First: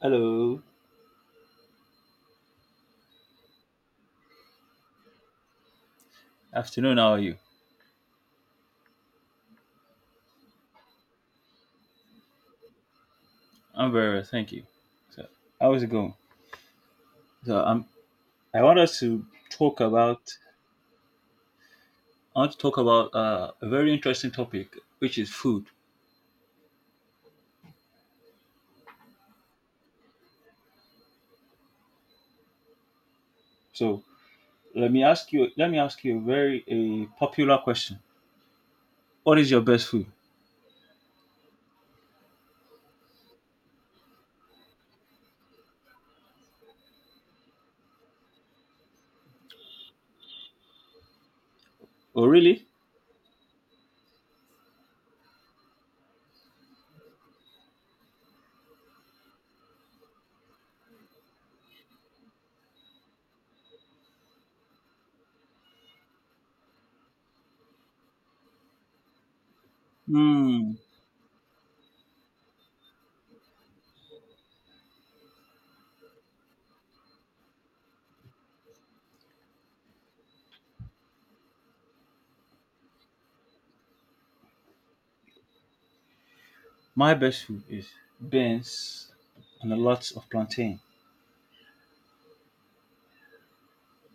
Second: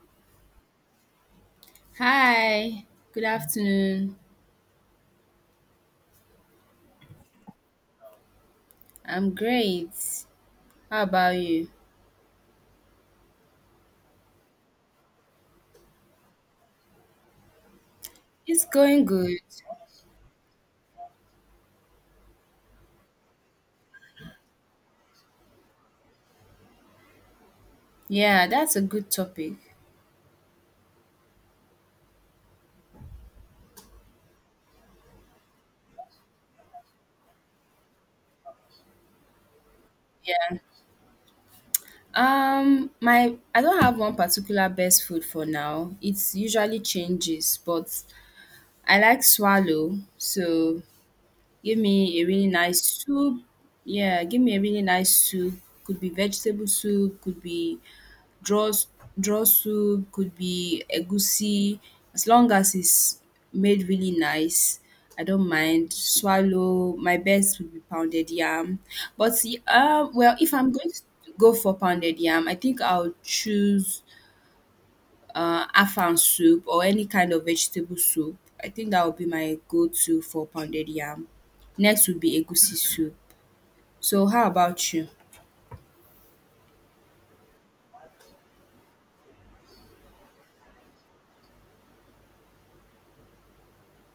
Hello. Hi, good afternoon. Afternoon, how are you? I'm great. How about you? I'm very well, thank you. So, how is it going? So, I'm. I It's want us going to good. talk about, I want to talk about a very interesting topic, which is food. Yeah, that's a good topic. So, let me ask you a very a popular question. What is your best food? Yeah. My I don't have one particular best food for now. It usually changes, but I like swallow. So give me a Oh, really really? nice soup. Yeah, give me a really nice soup. Could be vegetable soup, could be draw s- draw soup, could be egusi, as long as it's made really nice, I don't mind. Swallow, my best would be pounded yam. But see, well, if I'm Hmm. going to go for pounded yam, I think I'll choose afang soup or any kind of vegetable soup. I think that would be my go-to for pounded yam. Next would be egusi soup. So how about you? My best food is beans and a lot of plantain.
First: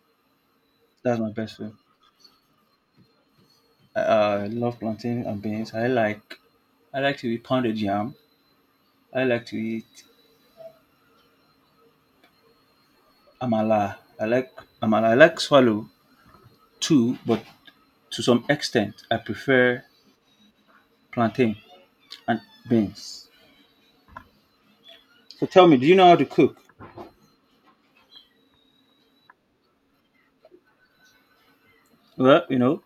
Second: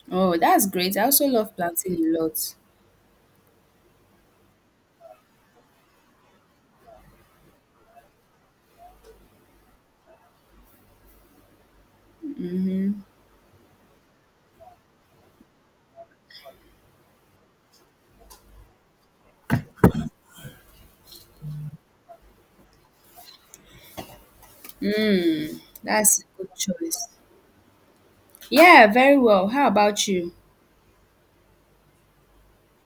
Oh, that's great. I That's also my love best food. plantain a lot. I love plantain and beans. I like to eat pounded yam. I like to eat Amala. I like amala. I like swallow too, but to some extent, I prefer plantain and beans. So tell me, do you know how That's a to good cook? choice. Yeah, very well. How about you? Well, you know,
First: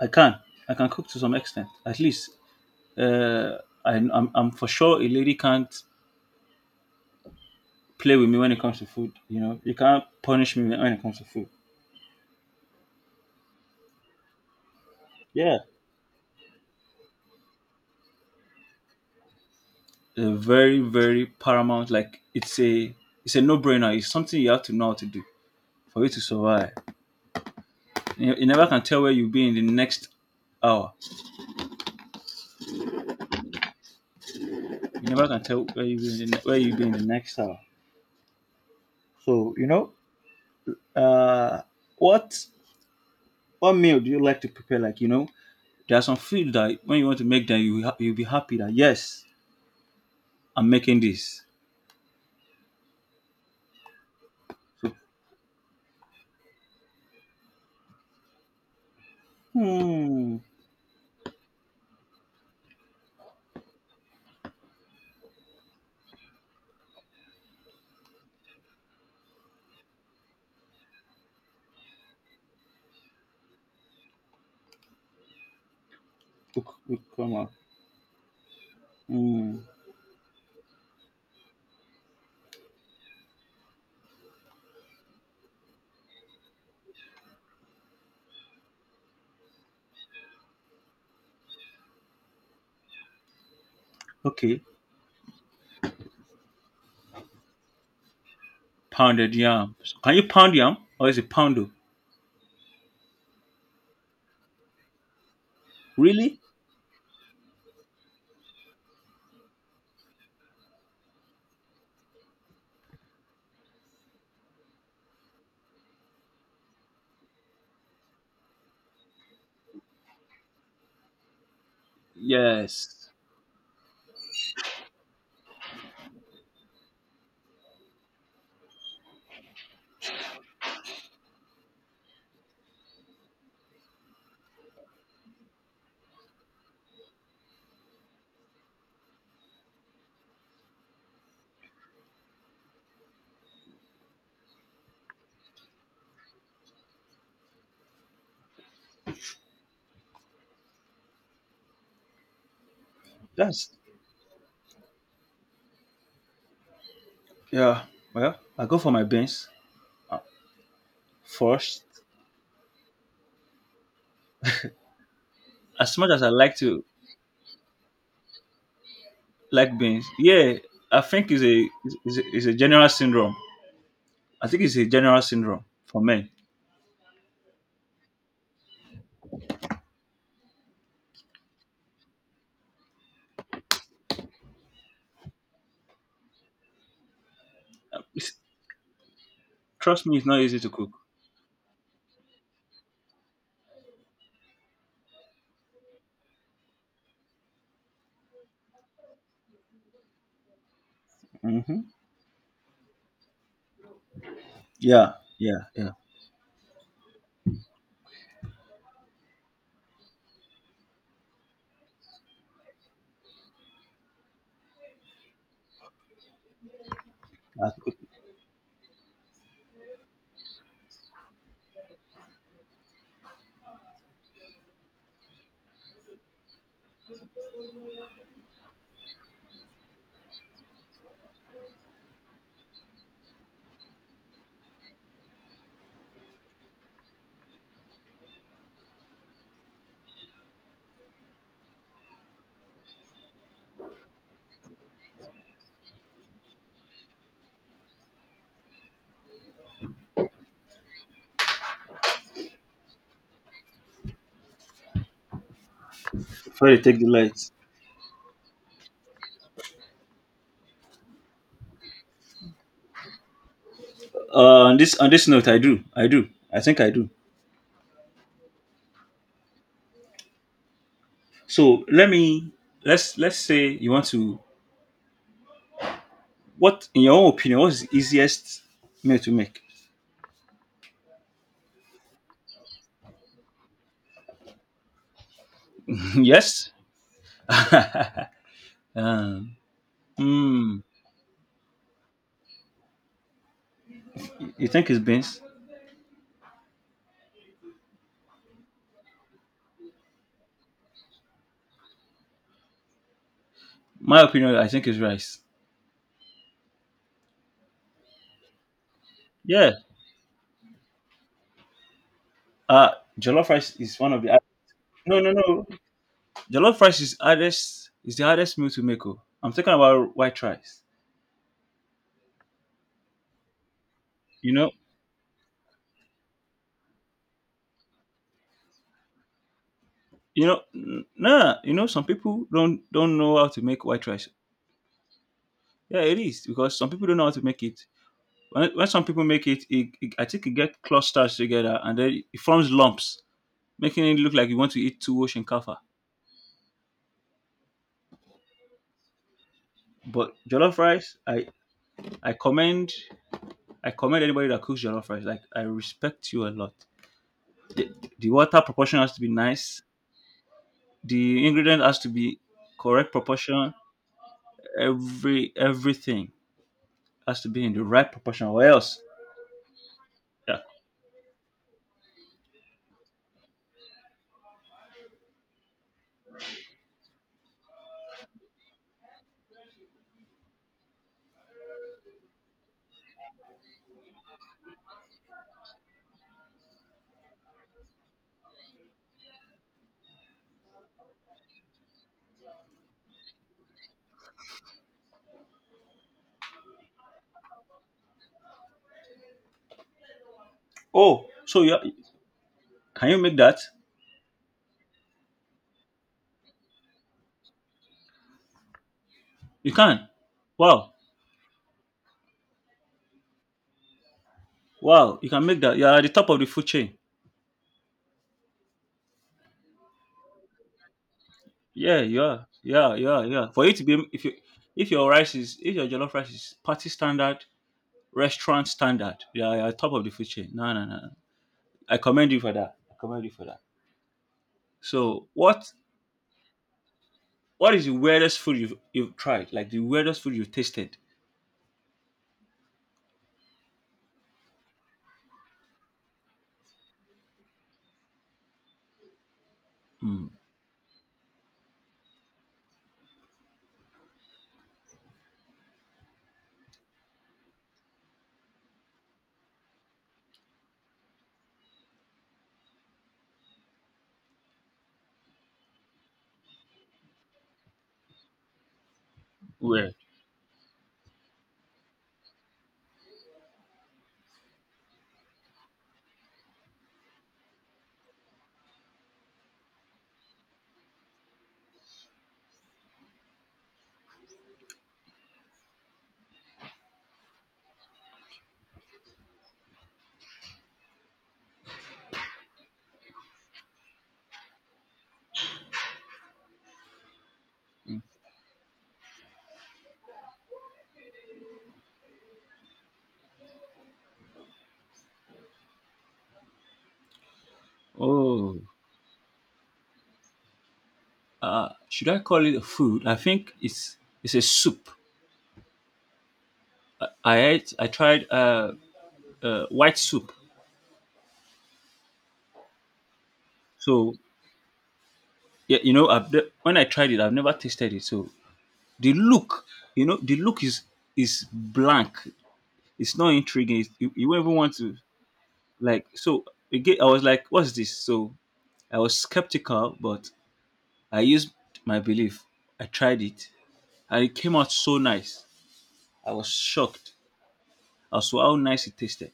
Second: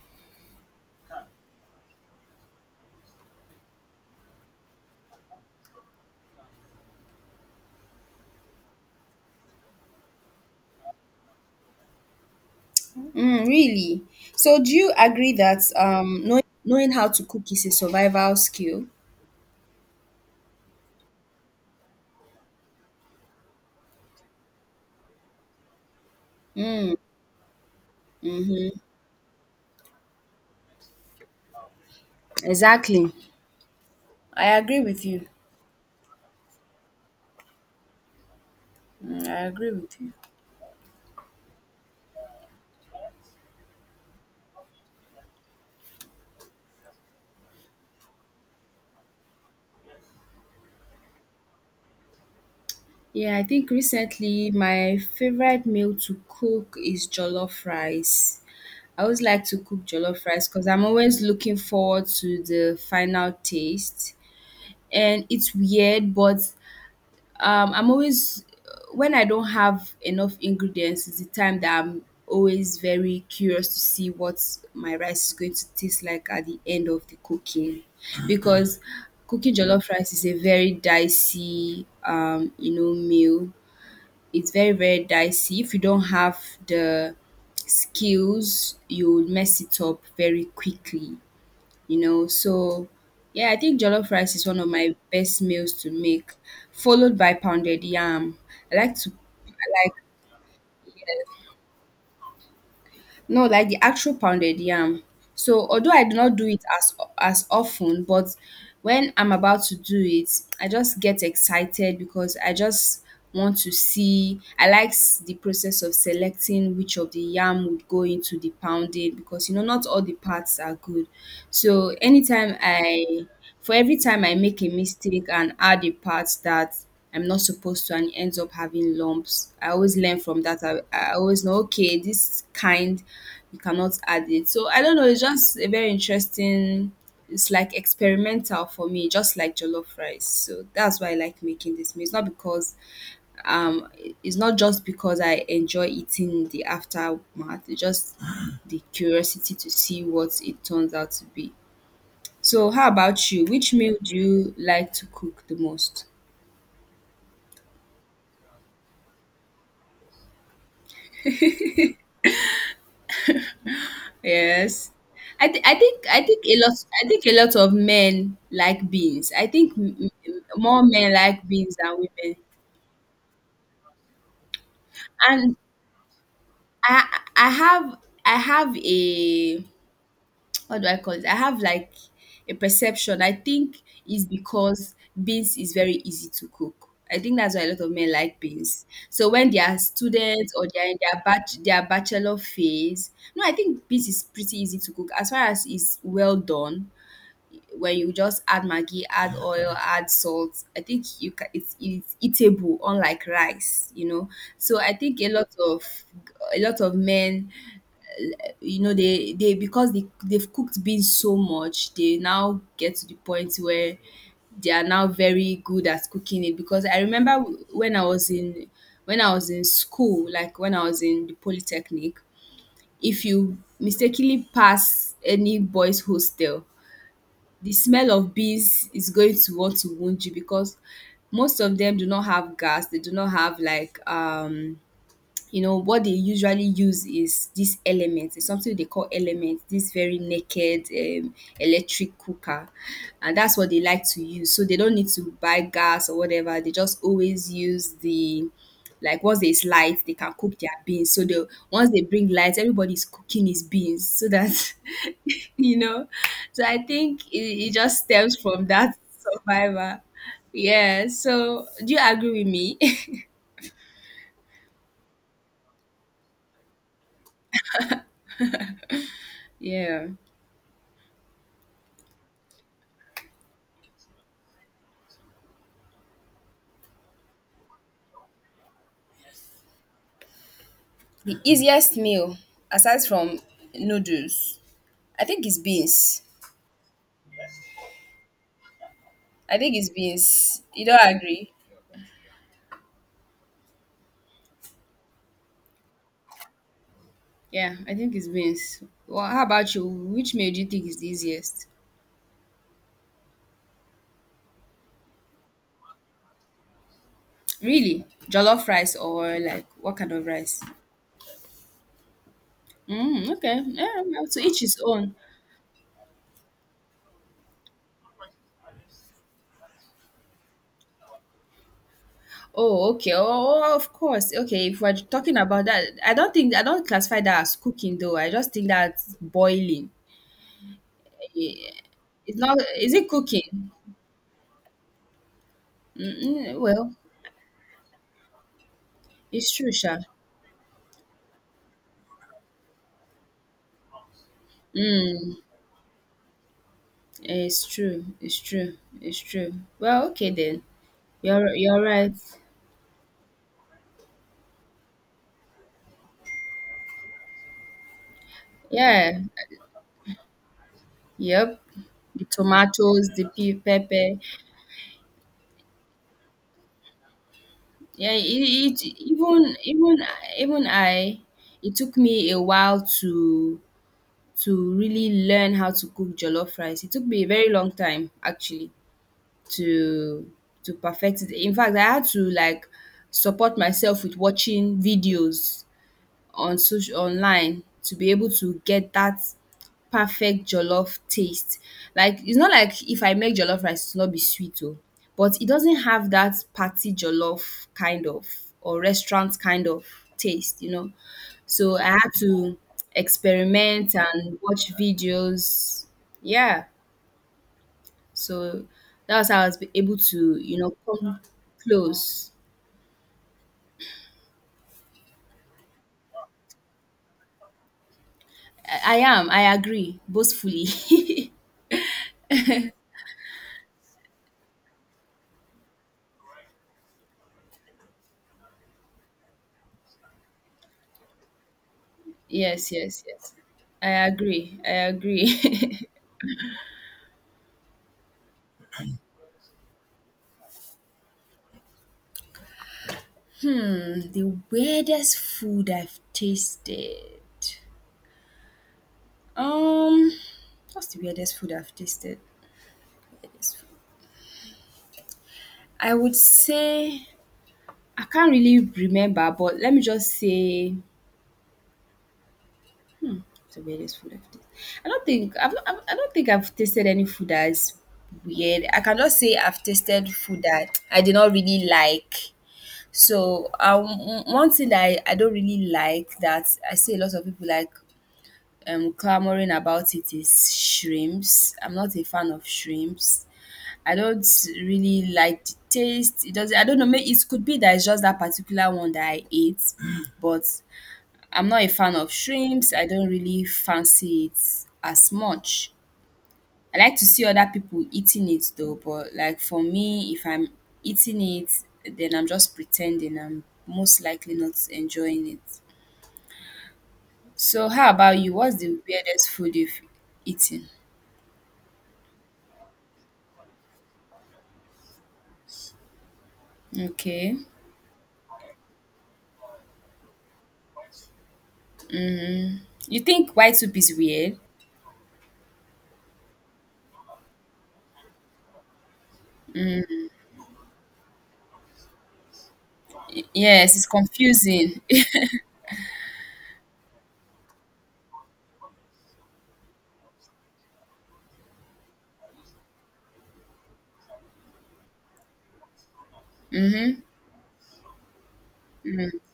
I can. I can cook to some extent. At least, uh, I'm for sure a lady can't play with me when it comes to food. You know, you can't punish me when it comes to food. Mm, really? So, do you agree Yeah, that knowing how to cook is a survival skill? a very paramount. Like it's a no brainer. It's something you have to know how to do for you to survive. Mm, You never can tell where you'll be in the next hour. exactly. I agree with You you. never can tell where you be in where you be in the next hour. Mm, I So you agree know, with you. uh, what what meal do you like to prepare? Like you know, there are some food that when you want to make them, you'll be happy that yes, I'm making this. Yeah, I think recently So my favorite meal to cook is jollof rice. I always like to cook jollof hmm, rice because I'm always looking forward to the final taste. And it's weird, but I'm always, when I don't have enough ingredients is the time that I'm always very curious to see what my rice is going to taste like at the end of the come on. cooking, because cooking Hmm. jollof rice is a very dicey meal. It's very very dicey. If you don't have the skills, you'll mess it up very quickly. So yeah, I think jollof rice is one Okay, of my best meals to make, followed by pounded yam. I like to pounded yam. I like So can you pound yam or is it poundo? No, like the actual pounded yam. So although I do not Really? do it as often, but when I'm about to do it, I just get excited because I just want to see. I like the process of selecting which of the yam would go into the pounding, because you know not all the parts are good. So Yes. For every time I make a mistake and add a part that I'm not supposed to, and it ends up having lumps. I always learn from that. I always know, okay, this kind, you cannot add it. So I don't know. It's just a very interesting. It's like experimental for me, just like jollof rice. So that's why I like making this meal. Um, it's not just because I enjoy eating in the aftermath. It's just the curiosity to see what it turns out to be. So how about you? Which That's meal do you like to cook the most? yeah. Well, I go for my beans uh, first. Yes. I, th- I As think much I as I think a like lot to of men like beans. I think like beans, yeah, more I men think like beans than women. it's a general syndrome. I think it's a general And syndrome for men. I I have a what do I call it? I have like a perception. I think is because beans is very easy to cook. I think that's why a lot of Uh, men it's- like beans. So when they are trust me, it's not students easy or to they are cook. in their bachelor phase, no, I think beans is pretty easy to cook as far as it's well done, where you just add maggi, add oil, add salt. I think you can, it's, Hmm. it's eatable, unlike rice. You know, so I Yeah, think a lot of yeah. a lot of men, they because they've cooked beans so much, they now get to the point where they are now very good at cooking it. Because I remember I when cook. I was in school, like when I was in the polytechnic, if you mistakenly pass any boys' hostel, the smell of bees is going to want to wound you, because most of them do not have gas. They do not have like what they usually use is this element. It's something they call element, this very naked electric cooker, and that's what they like to use, so they don't need to buy gas or whatever. They just always use the like once there's light they can cook their beans, so the once they bring light, everybody's cooking his beans, so that you know so I Sorry, take the think it, lights. it just stems from that survivor, yeah, so do you agree with me? On this note, I do, I think I do. Yeah. So let me let's say you want to. What in your own opinion? What's the easiest meal to make? The easiest meal aside from noodles, I think it's beans. Yes. um, I think it's beans. mm, You don't agree? you think it's beans? Yeah, I think it's beans. Well, how about you? Which meal do you think is the easiest? My opinion, I think, is rice. Really? Jollof rice or like Yeah. what kind of rice? Uh Mm, jollof okay. rice is Yeah, one of well, the to each his own. No. Jollof rice is hardest is the hardest meal to make. Oh. I'm talking about white rice. Oh, okay. Oh, of course. You Okay, know, if we're talking about that, I don't classify that as cooking though. I just think that's boiling. you know, nah. You know, some It's people not. Is it don't know how to cooking? make white rice. Yeah, Mm, it is mm, because some well, people don't know how to make it. When some people make it's it, true, Sha. I think it gets clusters together and then it forms lumps, making it look like you want to eat two ocean kaffa. It's true, it's true, it's true. Well, okay But then. jollof rice, You're right. I commend I commend anybody that cooks jollof rice. Like I respect you a lot. The, the water proportion has Yeah. to be nice. The Yep. ingredient has to The be tomatoes, correct the pe proportion. pepper. Everything has to be in the right Yeah, it, proportion, or it else. even even Yeah. even I it took me a while to really learn how to cook jollof rice. It took me a very long time actually to to perfect it. In fact, I had to like support myself with watching videos on social online to be able to get that perfect jollof taste. Like it's not like if I make jollof rice it's not be sweet oh, but it doesn't have that party jollof kind of or restaurant kind of taste, you know. Oh, so you So I had to can you make that? experiment and watch videos. Yeah. So that was how I was be- You able can. to, Wow, come close. wow, you can make that. You're at the top of the food chain. I agree, boastfully. Yeah, yeah. For you to be if your rice is if your jollof rice is party standard, restaurant standard, yeah, you're at the top of the food chain. No, No. I commend you for Yes, that. I yes, commend you yes. for that. I agree. I So, agree. what is the weirdest food you've tried? Like the weirdest food you've tasted? The weirdest food I've tasted. Um, Hmm. what's the weirdest food I've tasted? Weirdest food. I would say I can't really remember, but let me just say, hmm, what's the weirdest food I've tasted. I don't think I've tasted any food that's weird. I cannot say I've Weird. tasted food that I did not really like. So, one thing that I don't really like, that I see a lot of people like clamoring about, it is shrimps. I'm not a fan of shrimps. I don't really like the taste. It does I don't know. It could be that it's just that particular one that I ate, but I'm not a fan of shrimps. I don't really fancy it as much. I like to see other people eating it though, but like for me, if I'm eating it, then I'm just pretending. I'm most likely not enjoying it. So how about you? What's Oh, the weirdest food you've eaten? Should I call it a food? I think it's a soup. Okay, I ate. I tried white soup. you think white soup is So weird? yeah, you know, when I tried it, I've never tasted it. So the look, you know, the look is blank. It's not yes, intriguing. it's You, you won't even confusing. want to like. So again, I was like, "What's this?" So I was skeptical, but I used my belief. I tried it. And it came out so nice. I was shocked as to how nice it tasted.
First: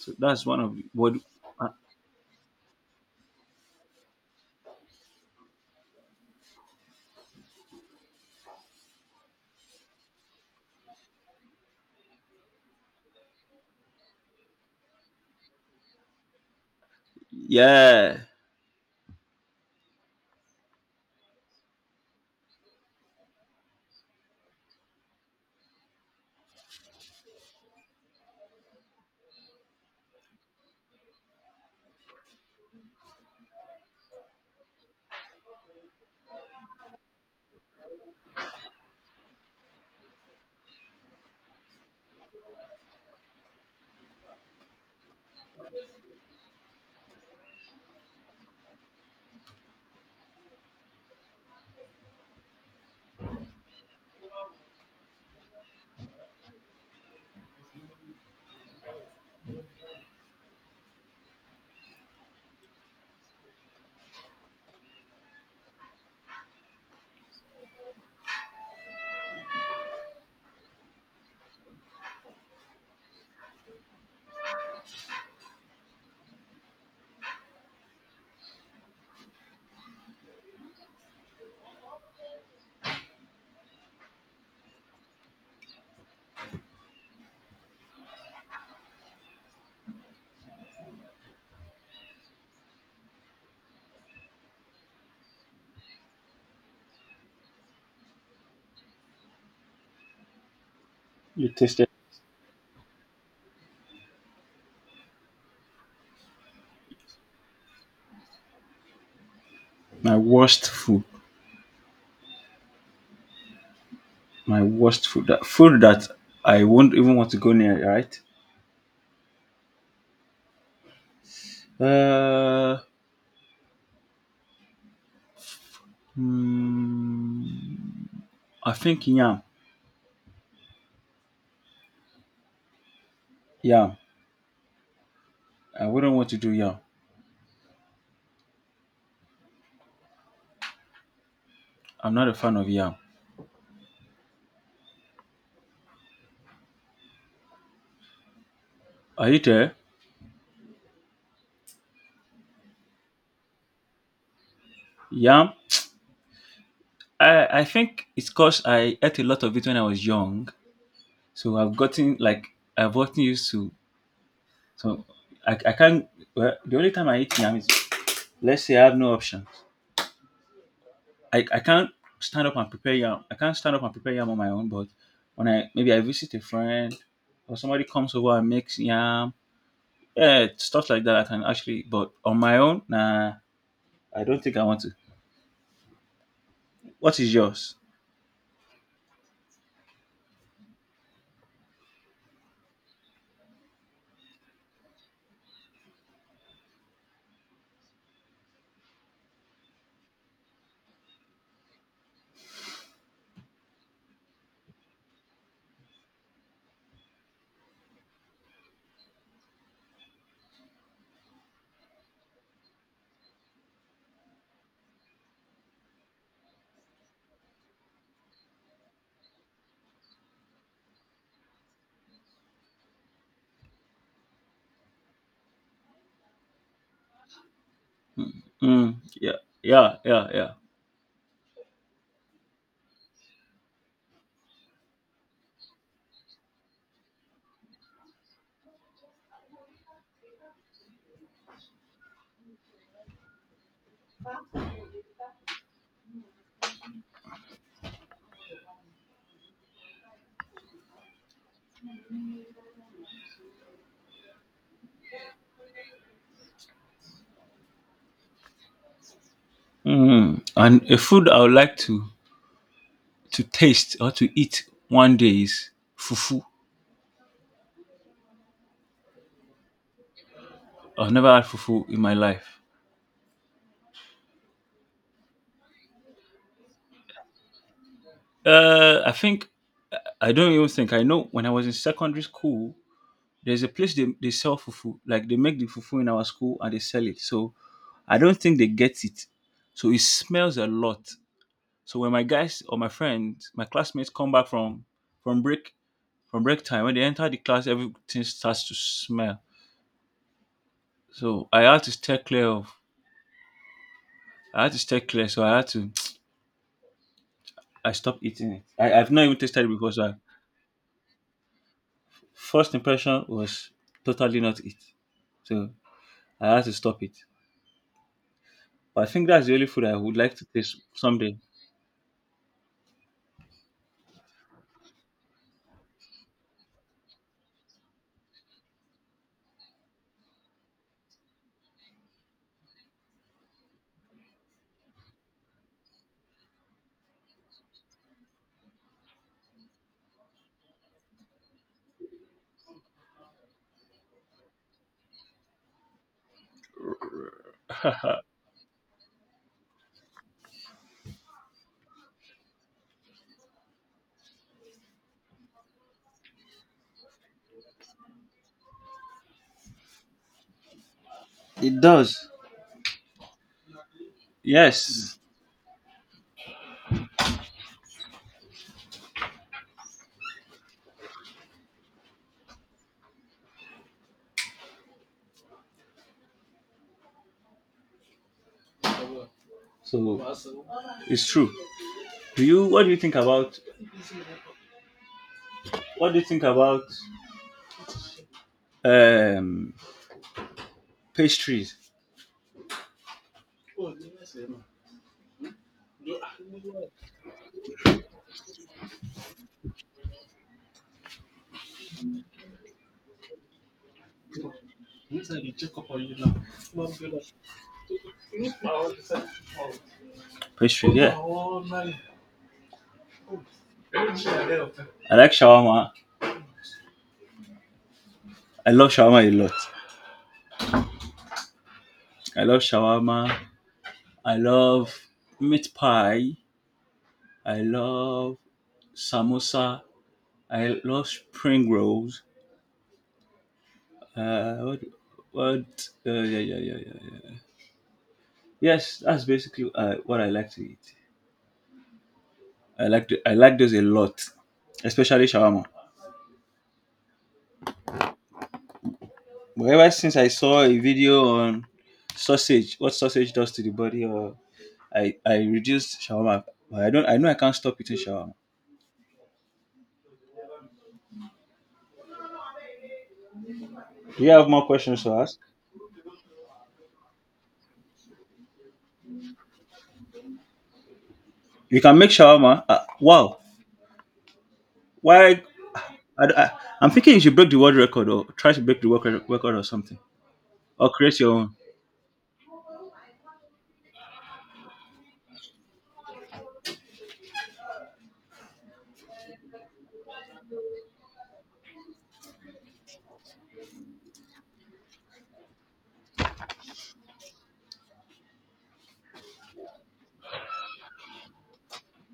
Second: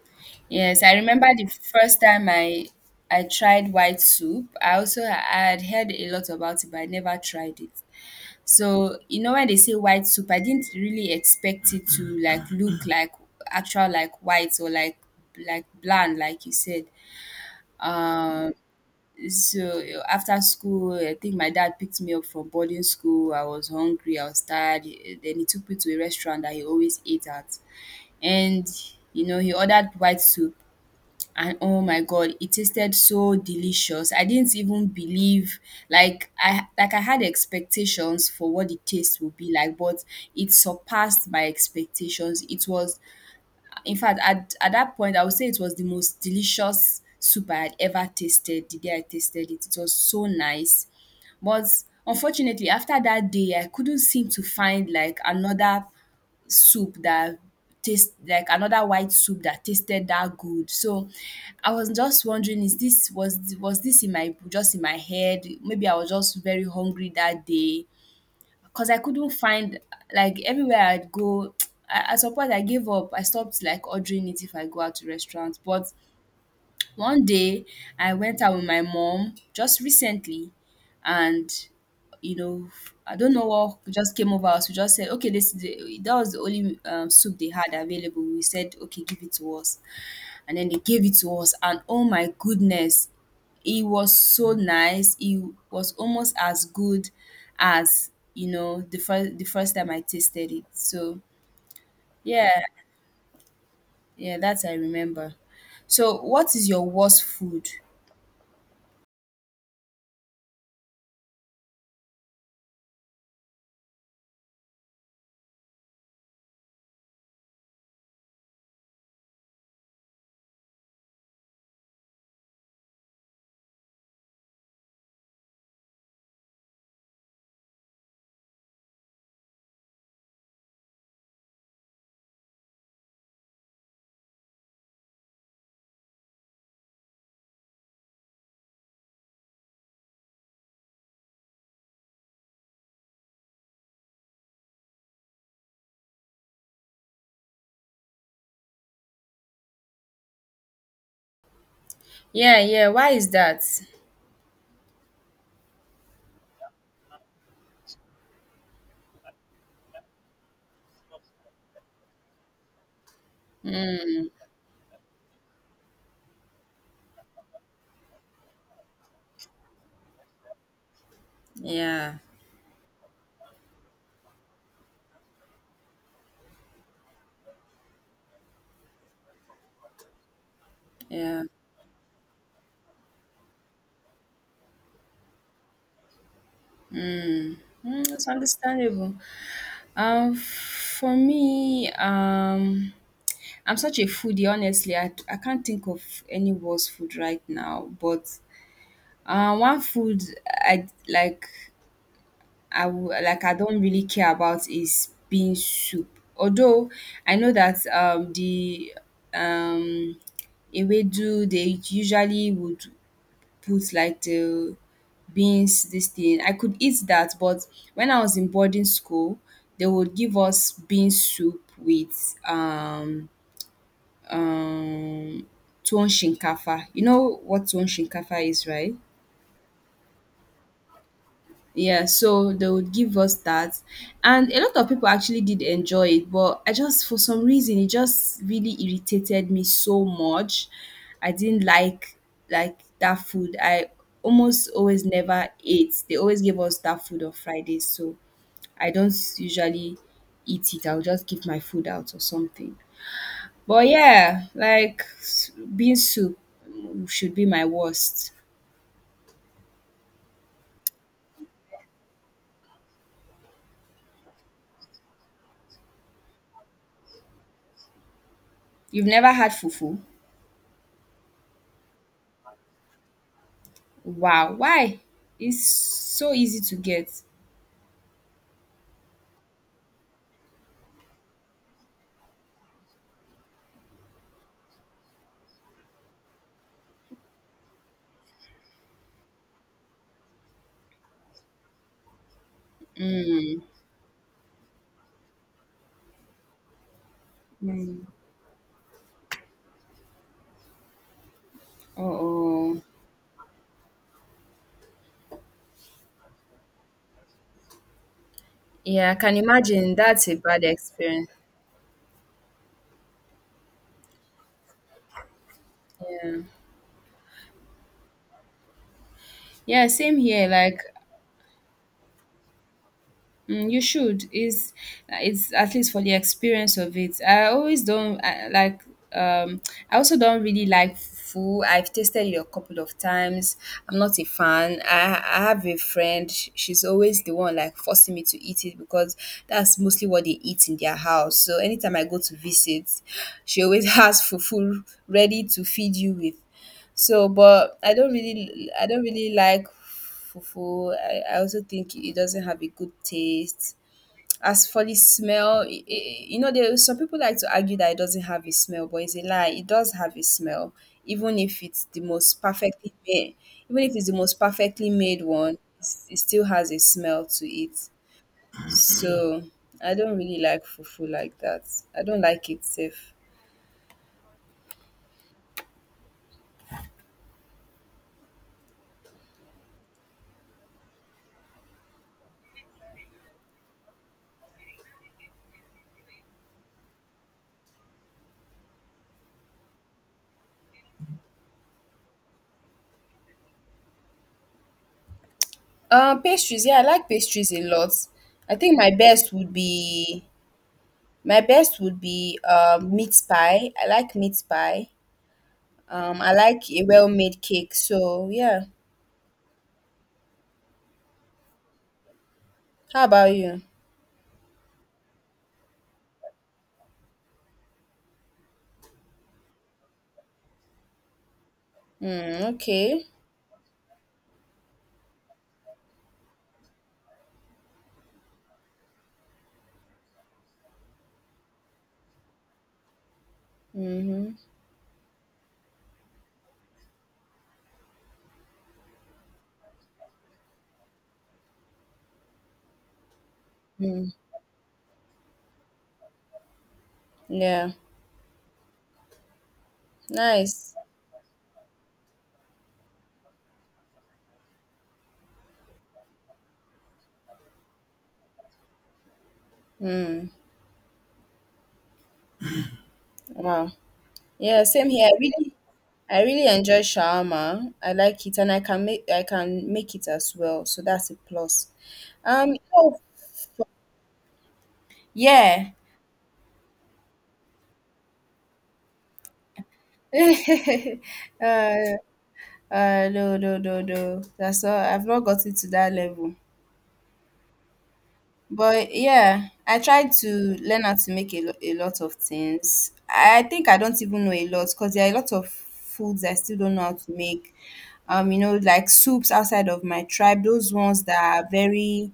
So that's one of Yes, the- I what remember the uh, first time I tried white soup. I also I had heard a lot about it, but I never tried it. So, when they say white soup, I didn't really expect it to like look like actual like white or like bland, like you said. yeah. Um, so after school, I think my dad picked me up from boarding school. I was hungry, I was tired. Then he took me to a restaurant that he always ate at, and he ordered white soup. And oh my god, it tasted so delicious. I didn't even believe, like, I had expectations for what the taste would be like, but it surpassed my expectations. It was, in fact, at that point, I would say it was the most delicious soup I had ever tasted the day I tasted it. It was so nice. But unfortunately, after that day, I couldn't seem to find like another soup that taste like another white soup that tasted that good. So I was just wondering, is this was this in my just in my head? Maybe I was just very hungry that day, because I couldn't find, like, everywhere I'd go. At some point, I gave up. I stopped like ordering it if I go out to restaurants. But one day, I went out with my mom just recently, and you know, I don't know what just came over us. We just said, okay, that was the only soup they had available. We said, okay, give it to us. And then they gave it to us, and oh my goodness, it was so nice. It was almost as good as the first time I tasted it. So You tasted yeah, yeah, that I remember. So what is your worst food? my worst food. My worst food. That food that I won't even want to go near, right? Uh hmm, I think yam. Yam. I wouldn't want to do yam. I'm not a fan of yam. Are you there? Yeah, yeah, why is that? Yam. I think it's because I ate a lot of it when I was young. So I've gotten used to Mm, so I can't the only time I eat yam is let's say I have no options. I can't yeah, stand up and prepare yam. I can't stand up and prepare yam on my own, but when I visit a friend or somebody comes over and makes yam, yeah, stuff like that I yeah. can actually but on my own, nah I don't think I want to. What is yours? Mm, it's understandable. For me, I'm such a foodie. Honestly, I can't think of any worst food right now. But one food I like I I don't really care about is bean soup. Although I know that the um ewedu they usually would put like the beans this thing. I could eat that, but when I was in boarding school, they would give us bean soup with um tuwon shinkafa. You know what tuwon shinkafa is, right? Mm, yeah, yeah. Yeah, so they would give us that. And a lot of people actually did enjoy it, but I just, for some reason, it just really irritated me so much. I didn't like that food. I almost always never ate. They always gave us that food on Fridays, so I don't usually eat it. I'll just give my food out or something. But yeah, bean soup should be my worst. Mm. And a food I would like to taste or to eat one day is fufu. You've never had fufu? I've never had fufu in my life. Wow, why? It's so easy to get. I think I don't even think I know. When I was in secondary school, there's a place they sell fufu. Like they make the fufu in our school and they sell it. So I don't think they get it. So it smells a lot. So when my guys or my friends, my classmates come back from from break from break time, when they enter the class, Mm. everything starts to smell. So I had to Oh, stay clear of. oh. I had to stay clear. So I had to. I stopped eating it. Yeah, I've I not can even tasted it before. imagine that's a bad experience. First impression was totally not it. So Yeah. I had to stop it. But I think that's the only food Yeah, I would same like to here. Like taste someday. Mm, you should. Is It's at least for the experience of it. I always don't I, like. Um, I also don't really like fufu. I've tasted it a couple of times. I'm not a fan. I have a friend. She's always the one like forcing me to eat it because that's mostly what they eat in their house. So anytime I go to visit, she always has fufu ready to feed you with. So, but I don't really like fufu. I also think it doesn't have a good taste. As for the smell, I you know, there some people like to argue that it doesn't have a smell, but it's a lie. It does have a smell, even if It it's the does. most perfectly made. Even if it's the most perfectly Yes. made one, it still has a smell to it. So I don't really like fufu like that. I don't like it safe. So it's true. Do you what do you think about what do you think about um pastries? Pastries, yeah, I like pastries a lot. I think my best would be My best would be meat pie. I like meat pie. I like a well-made cake. So yeah. Pastries, yeah. I How about you? like shawarma. I love shawarma a lot. I Mm, love okay. shawarma. I love meat pie. I love samosa. I love spring rolls. Mm-hmm. What? What? Yeah, yeah. Yes, that's basically what I like to eat. I like those a Mm, lot, especially shawarma. yeah. But ever since I saw Nice. a video on sausage, what sausage does to the body, or I reduced shawarma. But I don't. I know I can't stop eating shawarma. Mm, wow. Do you have Yeah. more Same questions here. to ask? I really enjoy shawarma. I like it, and I can make it as well. So that's a plus. You can make shawarma. Oh, Wow. Why? yeah. I, I, I'm thinking you should break the world record or try to break the world record or something, or create your uh, own. uh, no, no, no, no. That's all. I've not gotten to that level. But yeah, I tried to learn how to make a lot of things. I think I don't even know a lot because there are a lot of foods I still don't know how to make. You know, like soups outside of my tribe, those ones that are very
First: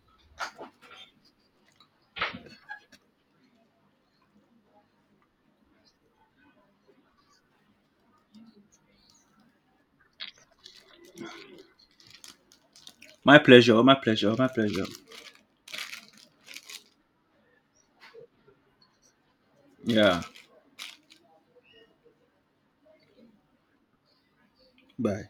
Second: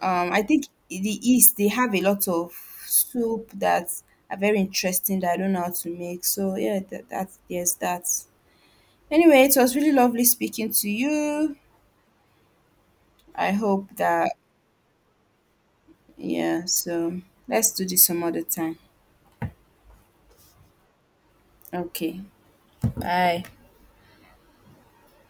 I think in the East they have a lot of soup that are very interesting that I don't know how to make. So yeah, that, that yes that. Anyway, it was really lovely speaking to you. My I pleasure. hope that My pleasure. yeah, so let's do this some other time. Yeah. Okay. Bye. Bye.